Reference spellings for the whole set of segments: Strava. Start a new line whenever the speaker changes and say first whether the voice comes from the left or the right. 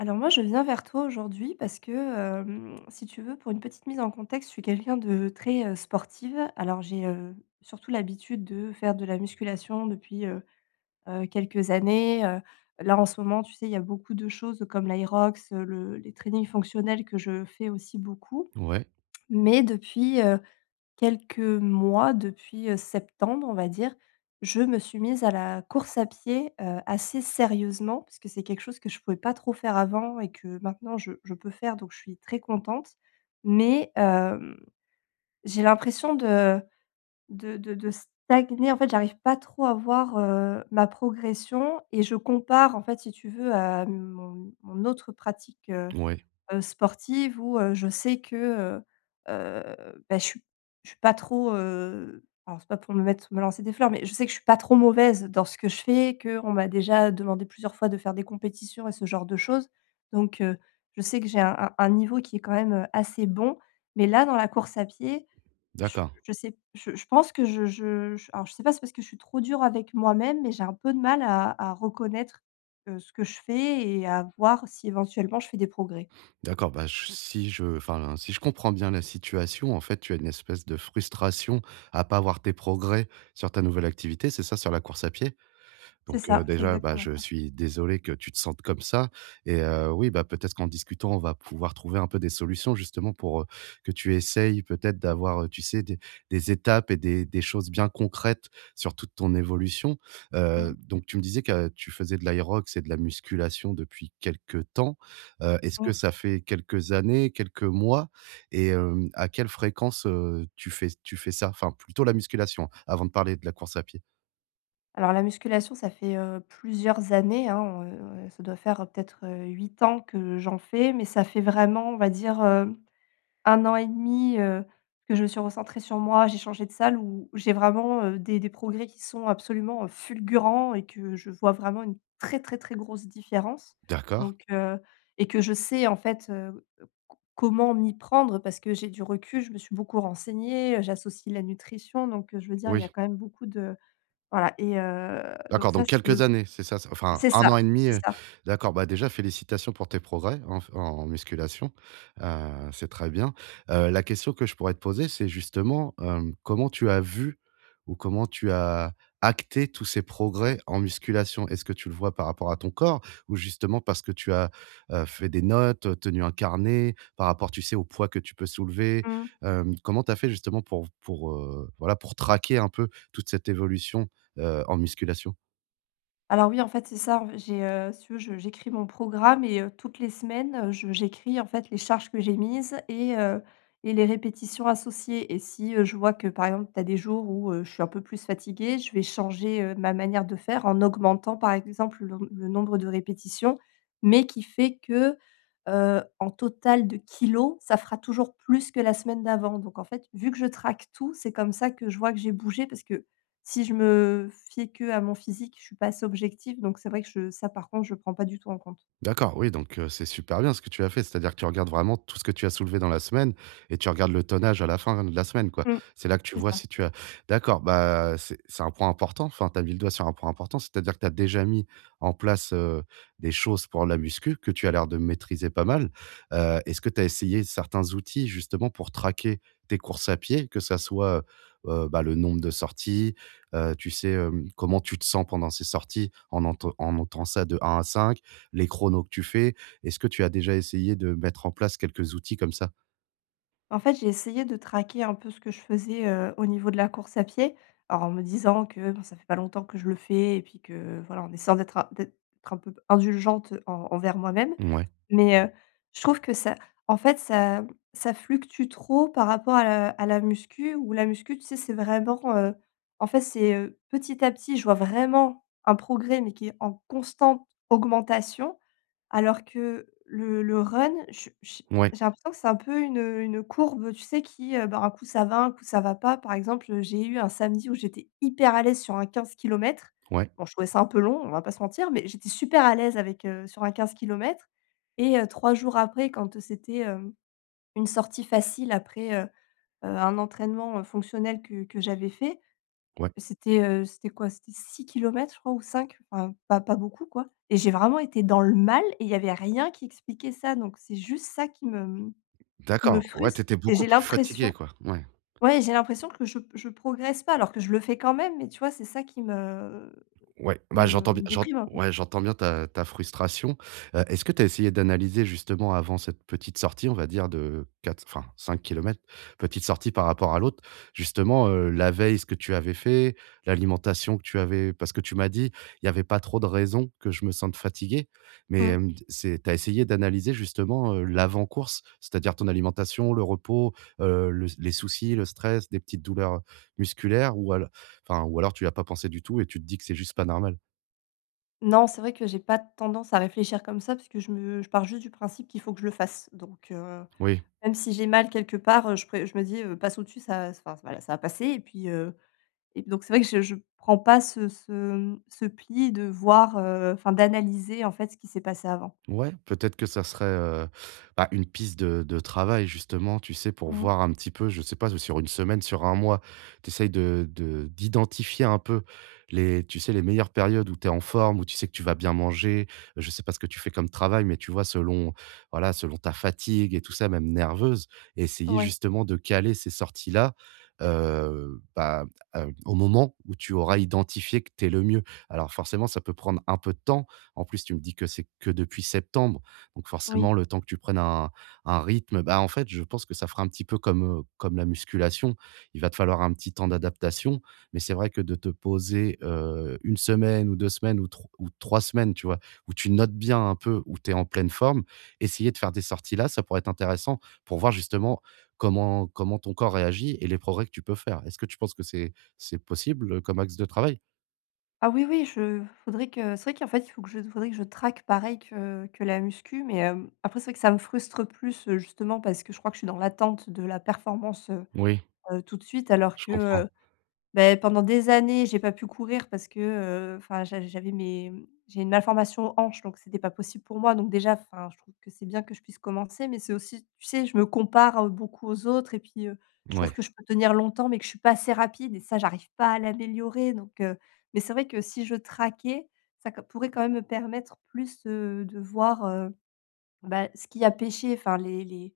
left: Alors moi, je viens vers toi aujourd'hui parce que si tu veux, pour une petite mise en contexte, je suis quelqu'un de très sportive. Alors j'ai surtout l'habitude de faire de la musculation depuis quelques années. Là, en ce moment, tu sais, il y a beaucoup de choses comme l'aerox le les trainings fonctionnels que je fais aussi beaucoup.
right: Ouais,
left: Mais depuis quelques mois, depuis septembre, on va dire, je me suis mise à la course à pied assez sérieusement parce que c'est quelque chose que je ne pouvais pas trop faire avant et que maintenant je peux faire, donc je suis très contente. Mais j'ai l'impression de stagner. En fait, j'arrive pas trop à voir ma progression et je compare, en fait, si tu veux, à mon autre pratique
right: ouais,
left: sportive où je sais que, heu heu, bah, je suis pas trop, alors c'est pas pour me mettre me lancer des fleurs, mais je sais que je suis pas trop mauvaise dans ce que je fais, que on m'a déjà demandé plusieurs fois de faire des compétitions et ce genre de choses. Donc je sais que j'ai un niveau qui est quand même assez bon. Mais là, dans la course à pied,
right: d'accord.
left: je sais je pense que je alors je sais pas, c'est parce que je suis trop dure avec moi-même, mais j'ai un peu de mal à reconnaître ce que je fais et à voir si éventuellement je fais des progrès.
right: D'accord, bah, si je comprends bien la situation, en fait, tu as une espèce de frustration à pas voir tes progrès sur ta nouvelle activité, c'est ça, sur la course à pied?
left: C'est
right: Donc
left: ça, c'est
right: déjà, bah,
left: exactement
right: je
left: ça.
right: suis désolé que tu te sentes comme ça, et oui, bah, peut-être qu'en discutant, on va pouvoir trouver un peu des solutions justement pour, que tu essayes peut-être d'avoir, tu sais, des étapes et des choses bien concrètes sur toute ton évolution.
left: Mmh,
right: Donc tu me disais que tu faisais de l'aérox et de la musculation depuis quelques temps. Est-ce
left: mmh.
right: que ça fait quelques années, quelques mois, et hem, à quelle fréquence, tu fais ça? Enfin, plutôt la musculation, avant de parler de la course à pied.
left: Alors la musculation, ça fait plusieurs années, hein ça doit faire peut-être 8 ans que j'en fais, mais ça fait vraiment, on va dire, un an et demi que je me suis recentrée sur moi, j'ai changé de salle où j'ai vraiment des progrès qui sont absolument fulgurants et que je vois vraiment une très, très, très grosse différence.
right: D'accord.
left: Donc et que je sais en fait co comment m'y prendre parce que j'ai du recul, je me suis beaucoup renseignée j'associe la nutrition je veux dire il y a
right: Oui.
left: quand même beaucoup de voilà donc
right: D'accord,
left: ça
right: donc
left: c'est
right: quelques
left: le
right: années, c'est ça? C enfin
left: c'est
right: un an
left: ça,
right: et demi.
left: c'est
right: 2
left: ça.
right: d'accord, bah, déjà félicitations pour tes progrès en musculation, c'est très bien. La question que je pourrais te poser, c'est justement, hem, comment tu as vu ou comment tu as acté tous ces progrès en musculation? Est-ce que tu le vois par rapport à ton corps ou justement parce que tu as, fait des notes, tenu un carnet par rapport, tu sais, au poids que tu peux soulever?
left: Mmh.
right: Hem, comment tu as fait justement pour voilà, pour traquer un peu toute cette évolution, en musculation?
left: Alors oui, en fait, c'est ça. En fait, j'ai si tu veux, je j'écris mon programme et toutes les semaines je j'écris, en fait, les charges que j'ai mises et les répétitions associées et si je vois que, par exemple, tu as des jours où je suis un peu plus fatiguée, je vais changer ma manière de faire en augmentant, par exemple, le nombre de répétitions, mais qui fait que en total de kilos, ça fera toujours plus que la semaine d'avant. Donc en fait, vu que je traque tout, c'est comme ça que je vois que j'ai bougé parce que si je me fiais qu'à mon physique, je suis pas assez objective, donc c'est vrai que je ça par contre, je prends pas du tout en compte.
right: D'accord, oui, donc c'est super bien ce que tu as fait. C'est-à-dire que tu regardes vraiment tout ce que tu as soulevé dans la semaine et tu regardes le tonnage à la fin de la semaine, quoi.
left: Mmh,
right: C'est là que tu
left: c'est
right: vois
left: ça.
right: si tu as d'accord, bah, c'est un point important, enfin, tu as mis le doigt sur un point important, c'est-à-dire que tu as déjà mis en place, des choses pour la muscu que tu as l'air de maîtriser pas mal. Est-ce que tu as essayé certains outils justement pour traquer tes courses à pied? Que ça soit, bah, le nombre de sorties, tu sais, hem, comment tu te sens pendant ces sorties en notant ça de un à 5? Les chronos que tu fais. Est-ce que tu as déjà essayé de mettre en place quelques outils comme ça?
left: En fait, j'ai essayé de traquer un peu ce que je faisais au niveau de la course à pied. Alors en me disant que, bon, ça fait pas longtemps que je le fais et puis que voilà, en essayant d'être un peu indulgente en envers moi-même.
right: Ouais,
left: Mais je trouve que ça en fait, ça fluctue trop par rapport à la muscu où la muscu, tu sais, c'est vraiment en fait, c'est petit à petit, je vois vraiment un progrès, mais qui est en constante augmentation alors que le run, je
right: ouais,
left: j'ai l'impression que c'est un peu une courbe, tu sais, qui bah, un coup ça va, un coup ça va pas. Par exemple j'ai eu un samedi où j'étais hyper à l'aise sur un 15 kilomètres.
right: ouais,
left: Bon, je trouvais ça un peu long, on va pas se mentir, mais j'étais super à l'aise avec sur un 15 kilomètres et 3 jours après quand c'était une sortie facile après un entraînement fonctionnel que j'avais fait,
right: ouais.
left: c'était quoi? C'était 6 kilomètres je crois ou 5 enfin pas beaucoup quoi et j'ai vraiment été dans le mal et il y avait rien qui expliquait ça donc c'est juste ça qui me
right: D'accord, ouais, tu
left: frustre
right: étais
left: et
right: beaucoup
left: j'ai
right: plus
left: l'impression
right: fatigué, quoi? Ouais.
left: ouais, j'ai l'impression que je progresse pas alors que je le fais quand même mais tu vois, c'est ça qui me
right: Ouais, bah,
left: me me déprime un peu.
right: j'entends bien ta ta frustration. Est-ce que tu as essayé d'analyser justement avant cette petite sortie, on va dire de 4, enfin 5 kilomètres, petite sortie par rapport à l'autre, justement, la veille, ce que tu avais fait, l'alimentation que tu avais parce que tu m'as dit: «Il y avait pas trop de raisons que je me sente fatigué», mais,
left: Mmh.
right: hem, c'est tu as essayé d'analyser justement, l'avant-course? C'est-à-dire ton alimentation, le repos, le les soucis, le stress, des petites douleurs musculaires ou al enfin, ou alors tu y as pas pensé du tout et tu te dis que c'est juste pas normal.
left: Non, c'est vrai que j'ai pas tendance à réfléchir comme ça parce que je pars juste du principe qu'il faut que je le fasse,
right: Oui.
left: même si j'ai mal quelque part je me dis: «Passe au-dessus, ça enfin voilà, ça va passer» . Et donc c'est vrai que je prends pas ce pli de voir enfin d'analyser en fait ce qui s'est passé avant.
right: Ouais, peut-être que ça serait, bah, une piste de travail justement, tu sais, pour
left: Mmh.
right: voir un petit peu, je sais pas, sur une semaine, sur un mois, tu essayes de d'identifier un peu les tu sais, les meilleures périodes où tu es en forme, où tu sais que tu vas bien manger. Je sais pas ce que tu fais comme travail, mais tu vois, selon, voilà, selon ta fatigue et tout ça, même nerveuse, et essayer
left: Ouais,
right: justement de caler ces sorties-là, heu, bah, au moment où tu auras identifié que tu es le mieux. Alors forcément, ça peut prendre un peu de temps, en plus, tu me dis que c'est que depuis septembre, donc forcément
left: oui.
right: le temps que tu prennes un rythme, bah, en fait, je pense que ça fera un petit peu comme, comme la musculation. Il va te falloir un petit temps d'adaptation, mais c'est vrai que de te poser, 1 semaine ou 2 semaines ou 3 semaines, tu vois? Où tu notes bien un peu, où tu es en pleine forme, essayer de faire des sorties là, ça pourrait être intéressant pour voir justement comment ton corps réagit et les progrès que tu peux faire. Est-ce que tu penses que c'est possible, comme axe de travail?
left: Ah oui, oui, je faudrait que c'est vrai qu'en fait il faut que je faudrait que je traque pareil que la muscu, mais après c'est vrai que ça me frustre plus justement parce que je crois que je suis dans l'attente de la performance, heu
right: Oui,
left: heu, tout de suite alors
right: je
left: que.
right: comprends.
left: Ben pendant des années, j'ai pas pu courir parce que enfin j'avais j'ai une malformation hanche, donc c'était pas possible pour moi. Donc déjà, enfin, je trouve que c'est bien que je puisse commencer, mais c'est aussi, tu sais, je me compare beaucoup aux autres et puis je trouve
right: Ouais,
left: que je peux tenir longtemps, mais que je suis pas assez rapide et ça, j'arrive pas à l'améliorer. Donc mais c'est vrai que si je traquais, ça q pourrait quand même me permettre plus de voir bah, ce qui a péché, enfin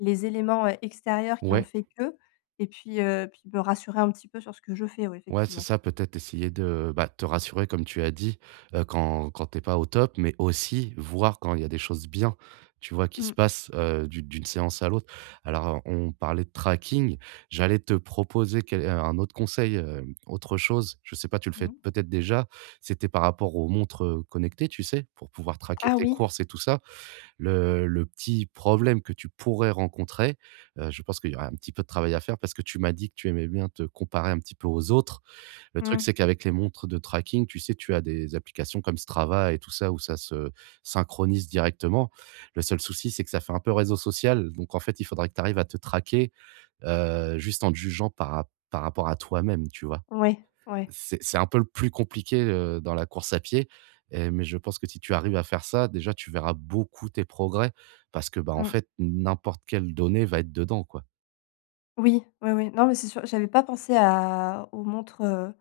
left: les éléments extérieurs qui ont
right: ouais.
left: fait que puis me rassurer un petit peu sur ce que je fais, oui,
right: Ouais, c'est
left: effectivement.
right: ça, peut-être essayer de, bah, te rassurer comme tu as dit, quand t'es pas au top, mais aussi voir quand il y a des choses bien, tu vois, qui se
left: Mmh.
right: passent, d'une séance à l'autre. Alors, on parlait de tracking, j'allais te proposer quel un autre conseil, autre chose, je sais pas, tu le fais
left: Mmh.
right: peut-être déjà, c'était par rapport aux montres connectées, tu sais? Pour pouvoir traquer
left: Ah
right: tes
left: oui.
right: courses et tout ça. Le petit problème que tu pourrais rencontrer, je pense qu'il y aurait un petit peu de travail à faire parce que tu m'as dit que tu aimais bien te comparer un petit peu aux autres. Le truc,
left: Mmh.
right: c'est qu'avec les montres de tracking, tu sais, tu as des applications comme Strava et tout ça où ça se synchronise directement. Le seul souci, c'est que ça fait un peu réseau social. Donc, en fait, il faudrait que tu arrives à te traquer, juste en te jugeant par rapport à toi-même, tu vois?
left: Ouais, ouais.
right: C'est un peu le plus compliqué, dans la course à pied, et mais je pense que si tu arrives à faire ça, déjà, tu verras beaucoup tes progrès parce que, bah, en
left: Mmh.
right: fait, n'importe quelle donnée va être dedans, quoi.
left: Oui, oui, oui. Non, mais c'est sûr, j'avais pas pensé à aux montres.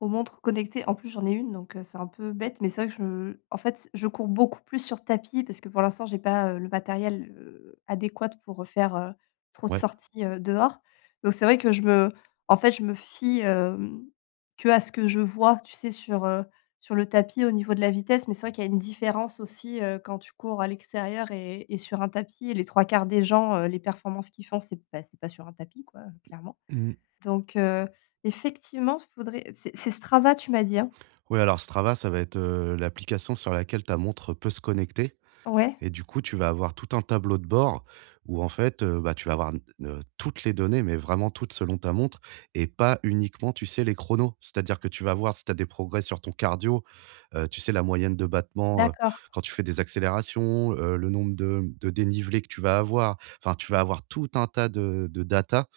left: Aux montres connectées, en plus j'en ai une c'est un peu bête, mais c'est vrai que je en fait, je cours beaucoup plus sur tapis parce que pour l'instant j'ai pas le matériel adéquat pour faire trop de
right: Ouais.
left: sorties dehors. Donc c'est vrai que je me en fait, je me fie que à ce que je vois, tu sais sur le tapis au niveau de la vitesse, mais c'est vrai qu'il y a une différence aussi quand tu cours à l'extérieur et sur un tapis et les trois quarts des gens les performances qu'ils font, c'est pas sur un tapis quoi, clairement.
right: Mmh.
left: Donc heu, effectivement, faudrait c'est Strava, tu m'as dit, hein?
right: Ouais, alors Strava, ça va être, l'application sur laquelle ta montre peut se connecter.
left: Ouais,
right: Et du coup, tu vas avoir tout un tableau de bord où en fait, tu vas avoir n toutes les données, mais vraiment toutes selon ta montre et pas uniquement, tu sais, les chronos. C'est-à-dire que tu vas voir si tu as des progrès sur ton cardio, tu sais, la moyenne de battements,
left: d'accord.
right: quand tu fais des accélérations, le nombre de dénivelés que tu vas avoir. Enfin, tu vas avoir tout un tas de data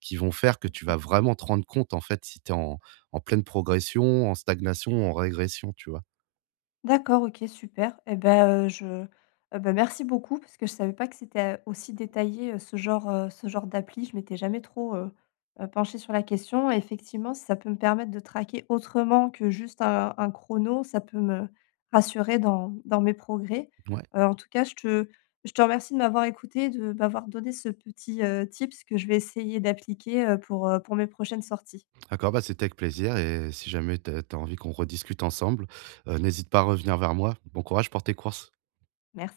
right: qui vont faire que tu vas
left: OK.
right: vraiment te rendre compte, en fait, si tu es en en pleine progression, en stagnation, en régression, tu vois?
left: D'accord, OK, super. Et ben je bah, merci beaucoup parce que je savais pas que c'était aussi détaillé ce genre d'appli. Je m'étais jamais trop penchée sur la question. Et effectivement, si ça peut me permettre de traquer autrement que juste un chrono, ça peut me rassurer dans mes progrès.
right: Ouais.
left: En tout cas, je te remercie de m'avoir écoutée, de m'avoir donné ce petit tips que je vais essayer d'appliquer pour mes prochaines sorties.
right: D'accord, bah, c'était avec plaisir et si jamais tu as envie qu'on rediscute ensemble, n'hésite pas à revenir vers moi. Bon courage pour tes courses.
left: Merci.